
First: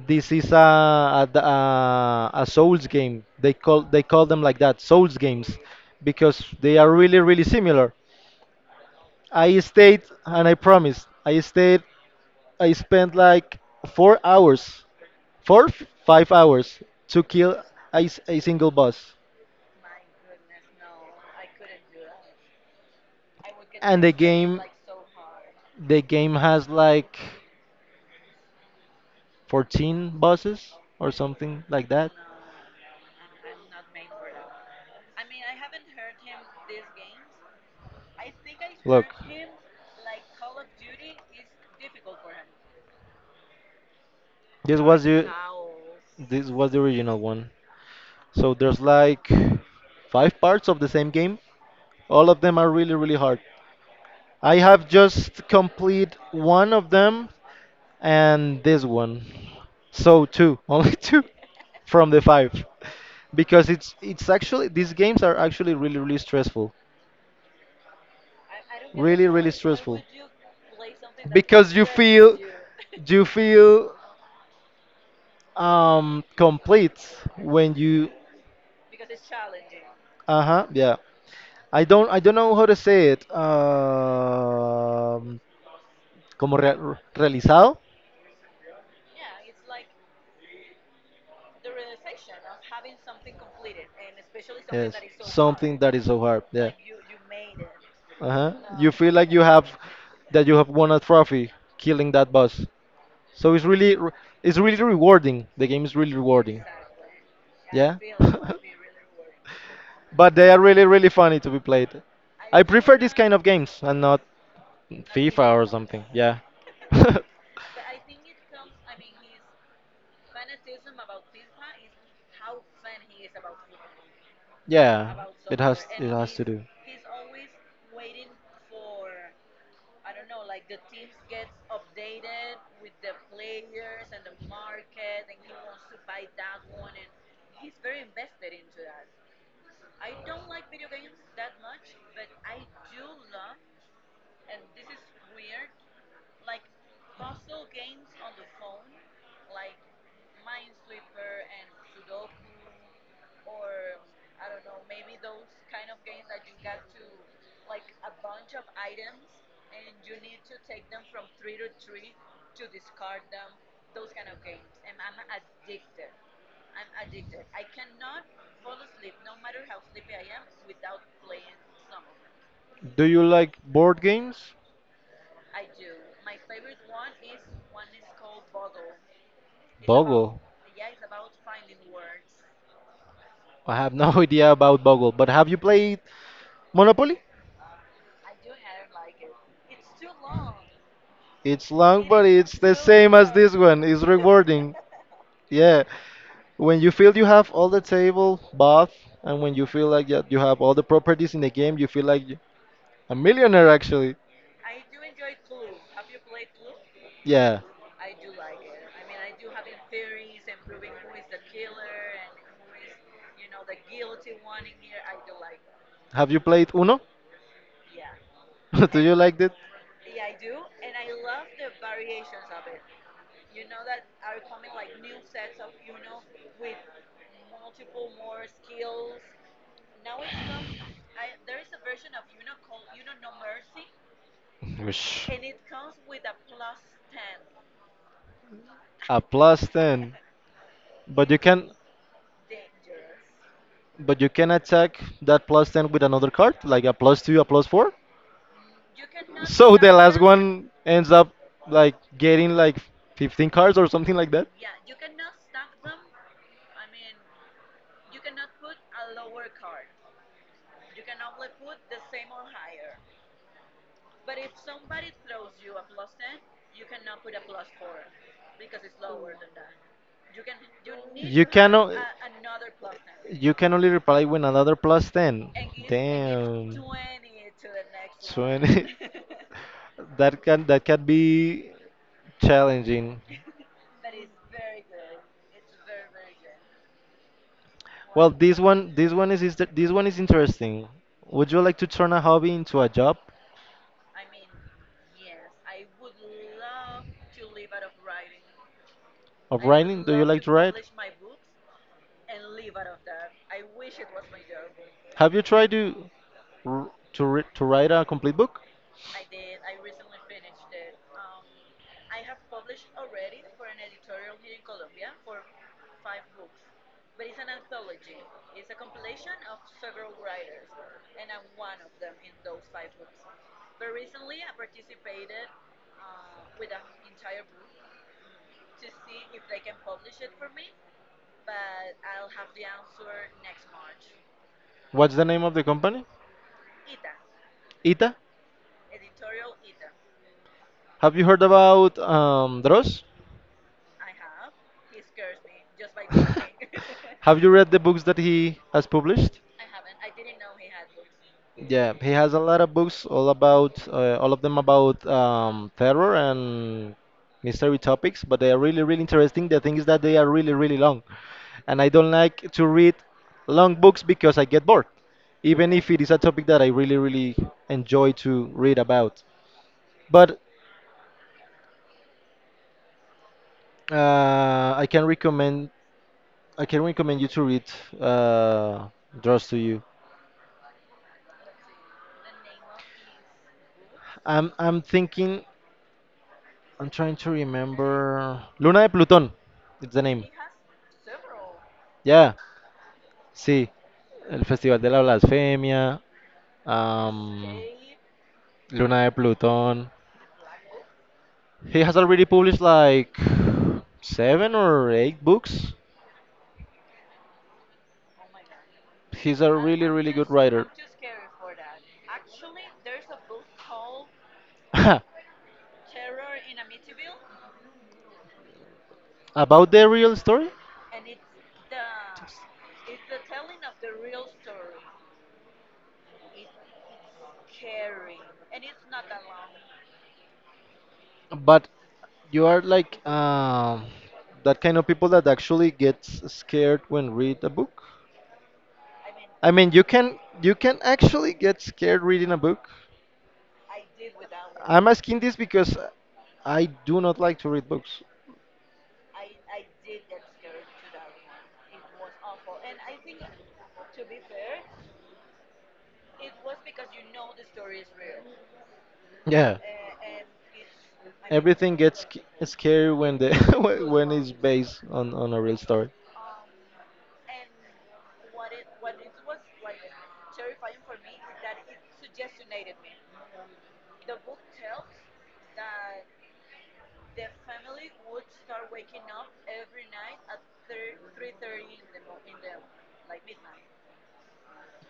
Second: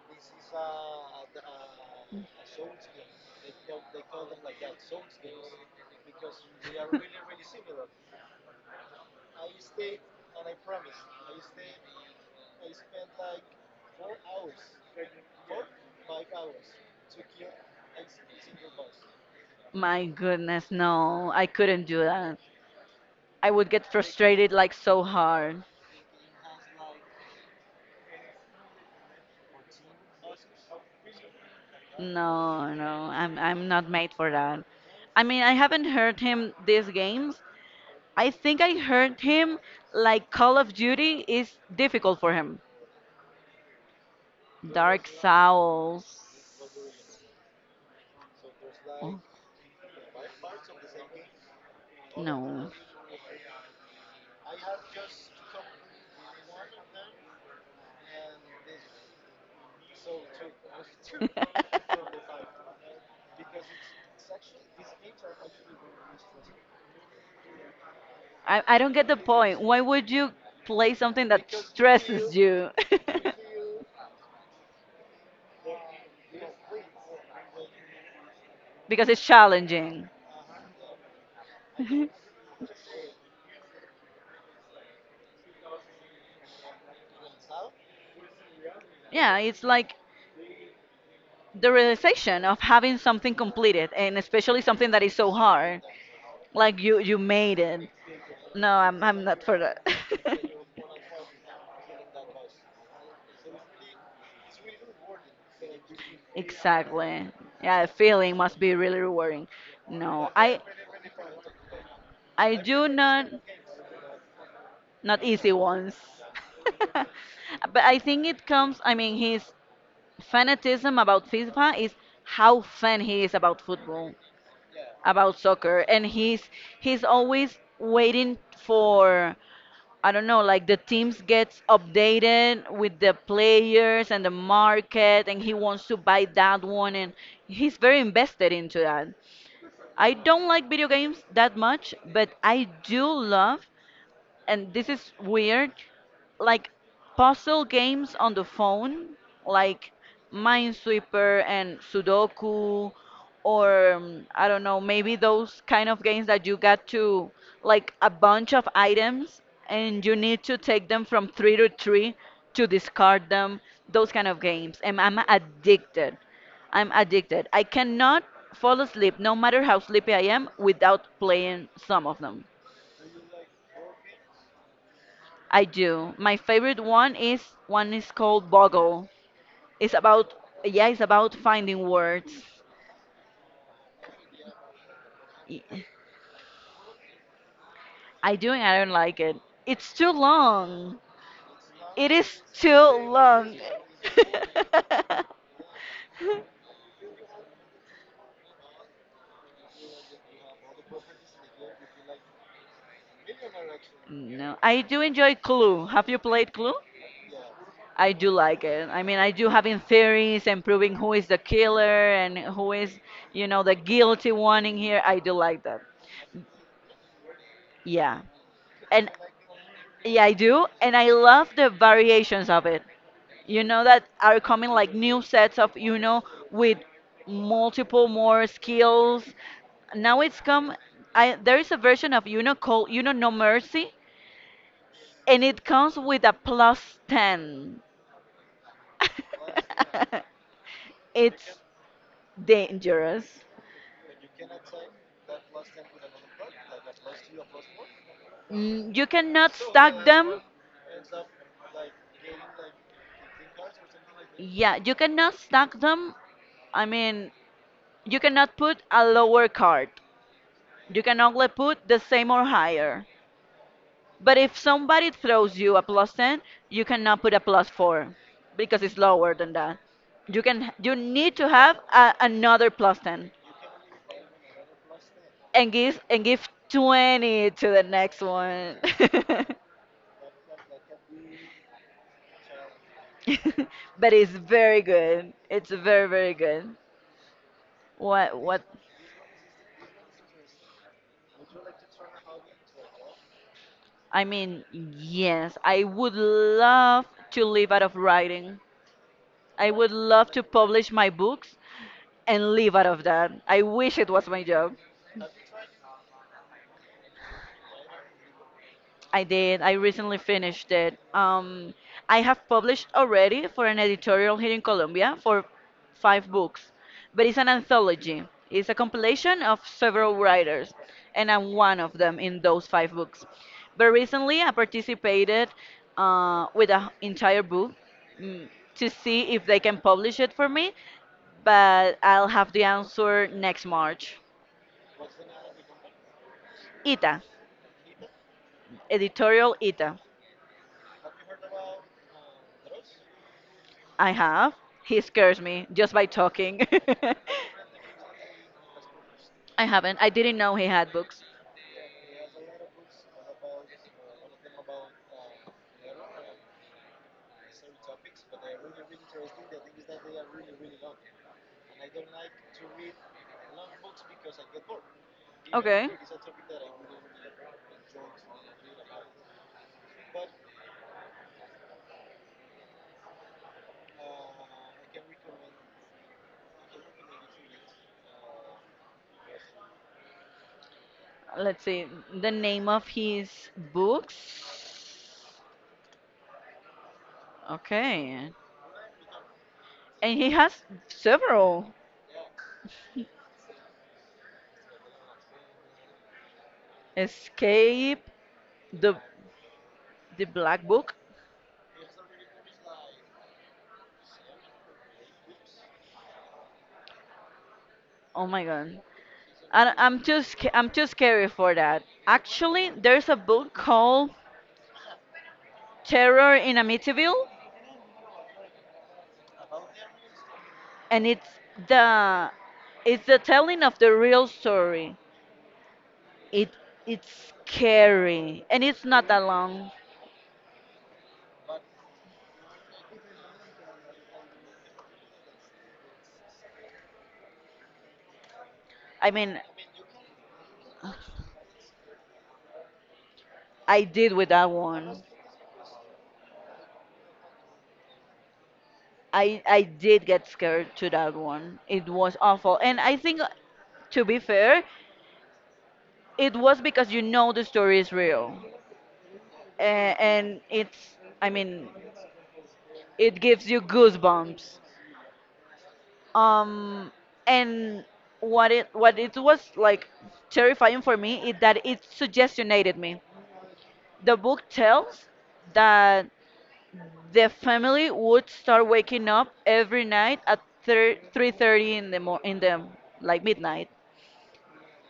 B: This is a Souls game. They call them like that, Souls games, because they are really really similar. I stayed, and I promise, I stayed, I spent like four hours, five hours to kill a single boss,
A: My goodness, no, I couldn't do that. I would get
B: and the
A: frustrated
B: game
A: like so hard.
B: the game has like 14 bosses or something like that.
A: No, no, I'm not made for that. I mean, I haven't heard him these games. I think I
B: Look,
A: heard him like Call of Duty is difficult for him.
B: this was
A: Dark
B: the
A: Souls.
B: this was the original one. So there's
A: Oh,
B: like 5 parts of the same game. All of them
A: no.
B: are really really hard. I have just complete one of them, and this one. So two, [LAUGHS] only two
A: [LAUGHS]
B: from the five. Because it's actually these games are actually really really stressful.
A: I don't get the
B: Really really
A: point. Why
B: stressful.
A: would you play something that
B: Because you
A: stresses
B: feel
A: you?
B: you
A: [LAUGHS]
B: feel complete when you—
A: Because it's challenging.
B: uh-huh, yeah. I don't know how to say it. Como realizado.
A: Yeah, it's like the realization of having something completed, and especially something
B: Yes,
A: that is so
B: something
A: hard.
B: that is so hard. Yeah.
A: Like you made it.
B: Uh-huh.
A: No,
B: You
A: I'm,
B: feel
A: I'm
B: like
A: not for that. [LAUGHS]
B: you have won a trophy killing that boss. So it's really rewarding. The game is really rewarding.
A: Exactly. Yeah, the
B: Yeah.
A: feeling must be really rewarding.
B: [LAUGHS]
A: No,
B: But they are
A: I
B: really really funny to be played.
A: I
B: I
A: do
B: prefer these
A: not,
B: kind of games and not
A: not easy
B: FIFA or
A: ones.
B: something. Yeah.
A: [LAUGHS]
B: [LAUGHS]
A: But I think it comes. I mean, his fanaticism about FIFA is how fan he is about football,
B: Yeah.
A: about
B: It
A: soccer,
B: has,
A: and
B: it has
A: he's
B: to do.
A: he's always waiting for, I don't know, like the teams gets updated with the players and the market and he wants to buy that one, and he's very invested into that. I don't like video games that much, but I do love, and this is weird, like puzzle games on the phone, like Minesweeper and Sudoku, or I don't know, maybe those kind of games that you got to, like, a bunch of items and you need to take them from three to three to discard them. Those kind of games, and I'm addicted. I'm addicted. I cannot fall asleep, no matter how sleepy I am, without playing some of them.
B: Do you like board games?
A: I do. My favorite one is called Boggle. It's about
B: Boggle.
A: Yeah, it's about finding words.
B: I have no [LAUGHS] idea about Boggle, but have you
A: Y-
B: played Monopoly?
A: I do and I don't like it. It's too long.
B: It's long,
A: It
B: but
A: is
B: it's the
A: too
B: same as this
A: long.
B: one. It's
A: [LAUGHS]
B: rewarding. Yeah. When you feel you have all the table buff, and when you feel like that you have all the properties in the game, you feel like you— a millionaire actually.
A: No, I do enjoy Clue. Have you played Clue?
B: Yeah.
A: I do like it. I mean, I do having theories and proving who is the killer and who is, the guilty one in here. I do like that.
B: Have you played Uno?
A: Yeah.
B: [LAUGHS] Do
A: And
B: you like it?
A: yeah, I do, and I love the variations of it. You know that are coming, like, new sets of, with multiple more skills. Now it's come. I there is a version of, called, No Mercy,
B: Whoosh.
A: and it comes with a plus 10.
B: A plus 10.
A: [LAUGHS]
B: But you
A: It's
B: can,
A: dangerous.
B: but you can attack that plus 10 with another card, like a plus 2, a plus 4?
A: Mm, you cannot
B: So the
A: stack
B: last
A: them.
B: one ends up like getting like 15 cards or something like that.
A: Yeah, you cannot stack them. I mean, you cannot put a lower card. You can only put the same or higher. But if somebody throws you a plus 10, you cannot put a plus 4 because it's lower than that. You need
B: You
A: to have
B: cannot.
A: another plus 10
B: You can only reply with another plus 10.
A: and give
B: Damn.
A: 20 to the next one.
B: 20.
A: [LAUGHS]
B: [LAUGHS] That can, that can be challenging.
A: [LAUGHS] But it's very good. It's very very good.
B: Well,
A: What
B: this one is interesting. Would you like to turn a hobby into a job
A: I mean, yes, I would love to live out of writing.
B: of
A: I would
B: writing? Do you
A: love to
B: like to write?
A: publish my books and live out of that. I wish it was my job.
B: Have you tried to to write a complete book?
A: I did. I recently finished it. I have published already for an editorial here in Colombia for five books, but it's an anthology. It's a compilation of several writers, and I'm one of them in those five books. But recently, I participated with an entire book, mm, to see if they can publish it for me, but I'll have the answer next March.
B: What's the name of the company?
A: ITA,
B: Ita.
A: editorial ITA.
B: Have you heard about Dross?
A: I have. He scares me just by talking. [LAUGHS]
B: [LAUGHS] Have you read the books that he has published?
A: I haven't. I didn't know he had books.
B: Yeah, he has a lot of books all about all of them about terror and mystery topics, but they are really really interesting. The thing is that they are really really long, and I don't like to read long books because I get bored, even
A: Okay.
B: if it is a topic that I really really enjoy to read about. But Uh, I can recommend I can recommend you to read uh, Draws to You.
A: Let's see. The name of his books.
B: I'm I'm thinking I'm trying to
A: Okay.
B: remember Luna de Plutón. It's the
A: And
B: name.
A: he has several.
B: Yeah, sí. El Festival de la Blasfemia. Um,
A: Escape the
B: Luna de Plutón.
A: the Black Book.
B: He has already published like 7 or 8 books.
A: Oh my god.
B: He's a
A: I,
B: really
A: I'm
B: really
A: too
B: good
A: sca-
B: writer.
A: I'm too scary for that. Actually, there's a book called
B: [LAUGHS]
A: Terror in Amityville.
B: About the real story?
A: And the it's the telling of the real story. It it's scary and it's not that long.
B: But you are like that kind of people that actually gets scared when read a book.
A: I mean,
B: I mean, you can actually get scared reading a book.
A: I did with that
B: I'm
A: one.
B: asking this because I do not like to read books.
A: I did get scared to that one. It was awful, and I think, to be fair, it was because, you know, the story is real,
B: Yeah,
A: and, it's, I mean,
B: everything gets sc- scary when
A: it
B: the
A: gives you
B: [LAUGHS] when it's
A: goosebumps.
B: based on a real story.
A: um and what it was like terrifying for me is that it suggestionated me. The book tells that the family would start waking up every night at 3:30 in the like midnight,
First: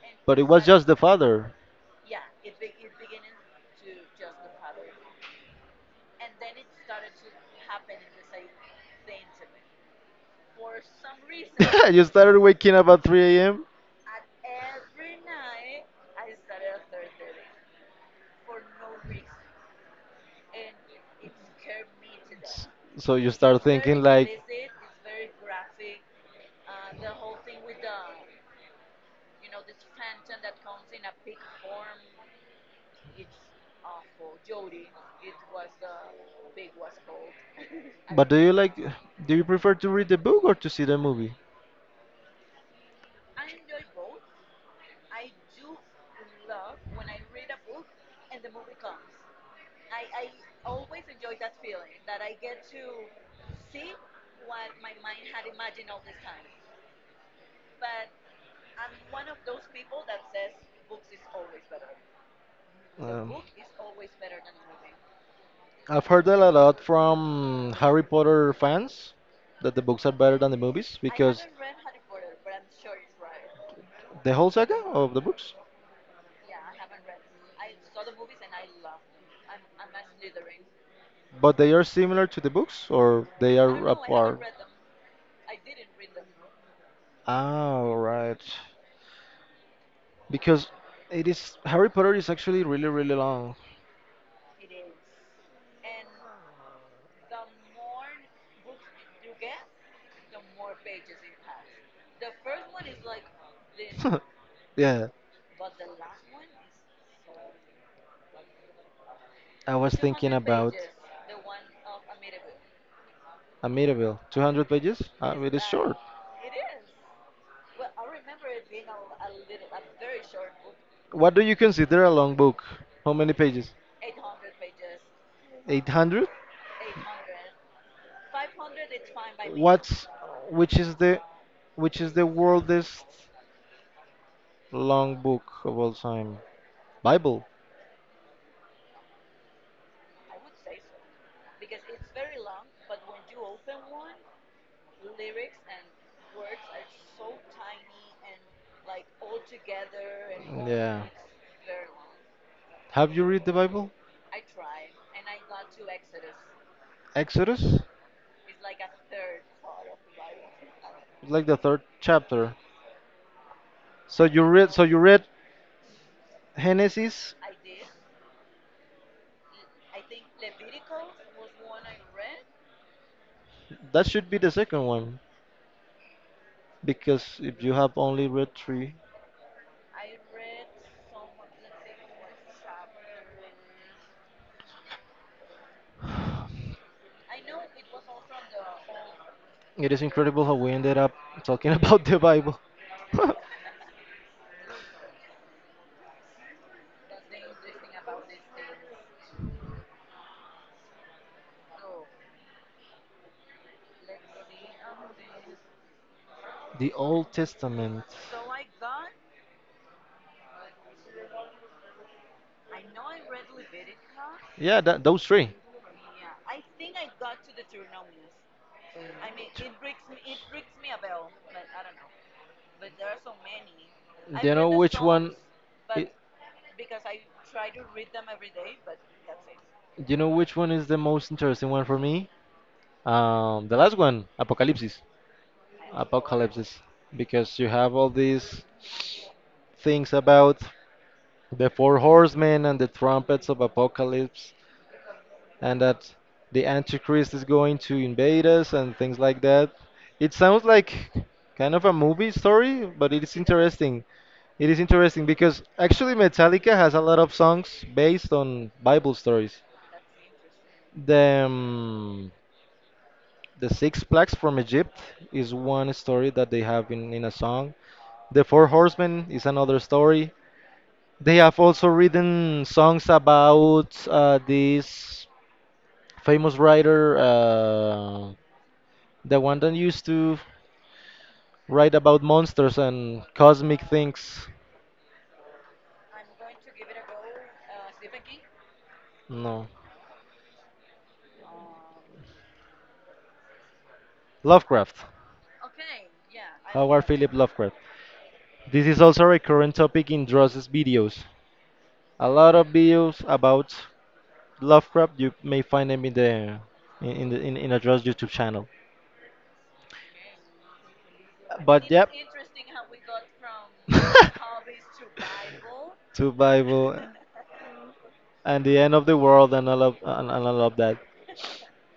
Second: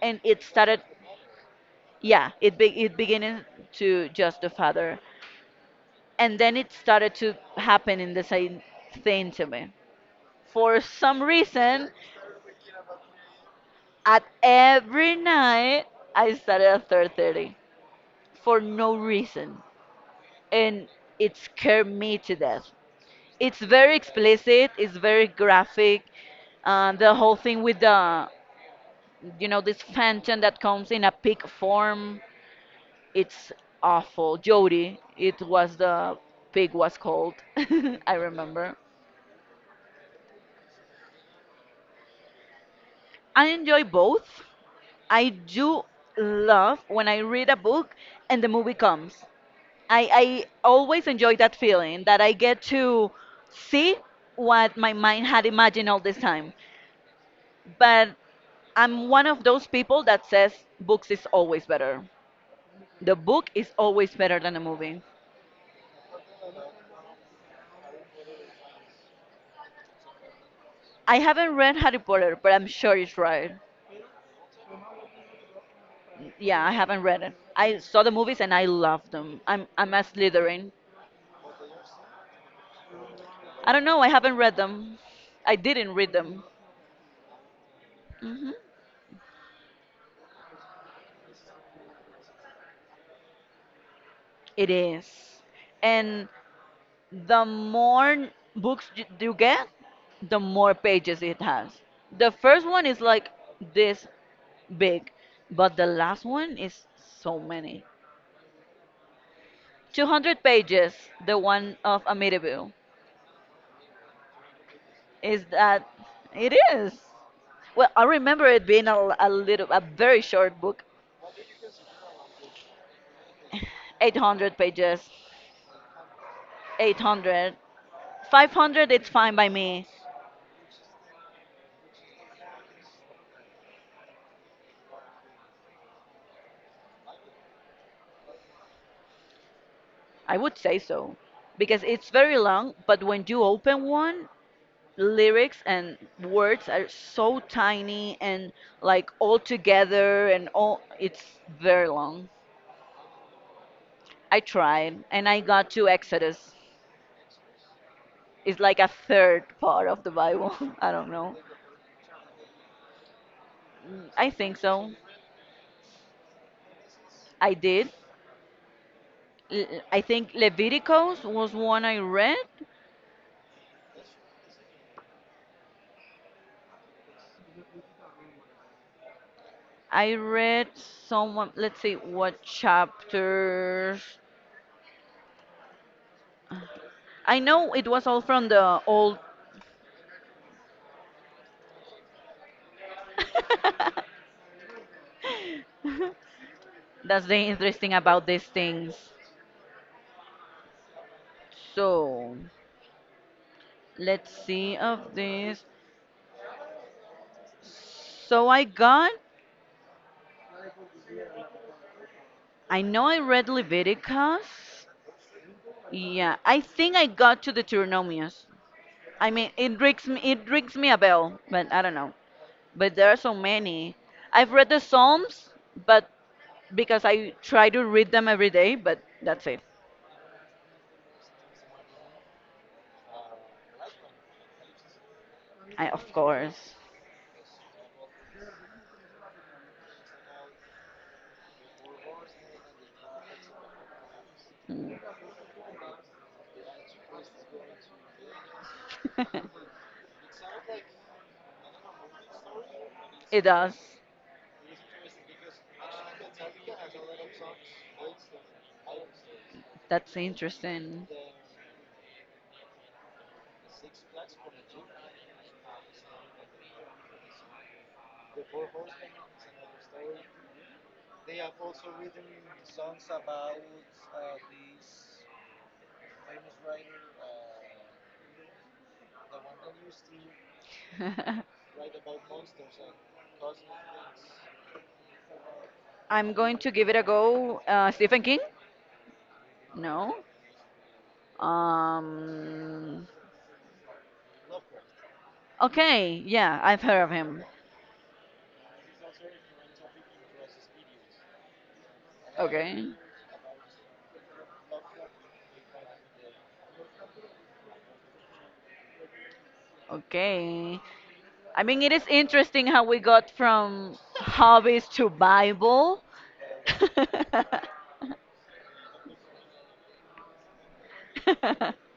A: and
B: But
A: it
B: it was
A: started.
B: just the father.
A: Yeah, it beginning to just the father, and then it started to happen in the same thing to me for some reason.
B: [LAUGHS] You started waking up at 3 a.m.
A: At every night, I started at 3:30 for no reason, and it scared me to death.
B: So you
A: It's
B: start
A: very
B: thinking like—
A: explicit. It's very graphic.
B: um.
A: The whole thing with the, this phantom that comes in a pig form. It's awful. Jody, it was the pig was called. [LAUGHS]
B: [LAUGHS]
A: I
B: But do you like,
A: remember.
B: do you prefer to read the book or to see the movie?
A: I enjoy both. I do love when I read a book and the movie comes. I always enjoy that feeling that I get to see what my mind had imagined all this time. But I'm one of those people that says books is always better. The
B: Um,
A: book is always better than a movie.
B: I've heard that a lot from Harry Potter fans that the books are better than the movies, I
A: I
B: because
A: haven't read Harry Potter, but I'm sure it's right.
B: it. The whole saga of the books,
A: Yeah, I haven't read it. I saw the movies and I loved them. I'm a Slytherin.
B: but they are similar to the books or they
A: I don't
B: are
A: know. I haven't
B: apart.
A: read them. I didn't read them.
B: Ah, right.
A: Hmm.
B: Because it is Harry Potter is actually really really long.
A: It is. And the more books you get, the more pages it has. The first one is like this
B: [LAUGHS] Yeah,
A: big, but the last one is so many.
B: I was thinking
A: 200
B: about
A: pages, the one of Amityville.
B: a Amityville. 200 pages?
A: Is
B: It is
A: that
B: short.
A: it is. Well, I remember it being a very short book.
B: What do you consider a long book? How many pages?
A: 800 pages,
B: 800?
A: 800, 500 it's fine by me.
B: What's which is the which is the worldest long book of all time? Bible.
A: I would say so because it's very long, but when you open one, lyrics and words are so tiny and like all together and all
B: Yeah.
A: it's very long.
B: Have you read the Bible?
A: I tried and I got to Exodus.
B: Exodus?
A: It's like a third part of the Bible. [LAUGHS] I don't know.
B: Like the third chapter.
A: Mm, I think
B: So
A: so.
B: you read Genesis?
A: I did. I think Leviticus was one I read.
B: That should be the second one. Because if you have only read three,
A: I read someone, let's see what chapters. I know it was all from the old.
B: it is incredible how we ended up talking [LAUGHS] about the Bible. [LAUGHS]
A: [LAUGHS] That's the interesting about these things. So let's see of this.
B: The Old Testament.
A: So I got, I know I read
B: Yeah,
A: Leviticus.
B: that, those three. Do
A: Yeah, I think I got to Deuteronomius. I mean, it rings me a bell, but I don't know. But there are so many. I've
B: you
A: read
B: know
A: the
B: which one?
A: Psalms, but
B: i-
A: because I try to read them every day, but that's it.
B: Do you know which one is the most interesting one for me? The last one, Apocalypse.
A: I, of course.
B: Apocalypses, because you have all these things about the four horsemen and the trumpets of apocalypse,
A: Mm.
B: and that the antichrist is going to invade us and things like that.
A: [LAUGHS]
B: It sounds like kind of a movie story, but it is
A: It does.
B: interesting. It is interesting because actually Metallica has a lot of songs based on Bible stories.
A: That's interesting.
B: the um, The Six Plagues from Egypt is one story that they have in a song. The Four Horsemen is another story. They have also written songs about this famous writer, the one that used to
A: [LAUGHS]
B: write about monsters and cosmic things.
A: I'm going to give it a go. Stephen King?
B: No,
A: No? Um.
B: Lovecraft.
A: Okay. Yeah, I've
B: Howard
A: heard of
B: Philip
A: him.
B: Lovecraft. This is also a recurrent topic in Dross's videos. A lot of
A: Okay.
B: videos about Lovecraft, you may find them in in Adra's YouTube channel.
A: Okay. I mean,
B: But
A: it is
B: yep.
A: interesting how we got from hobbies to Bible.
B: [LAUGHS] To Bible and the end of the world and all of and all of that.
A: [LAUGHS]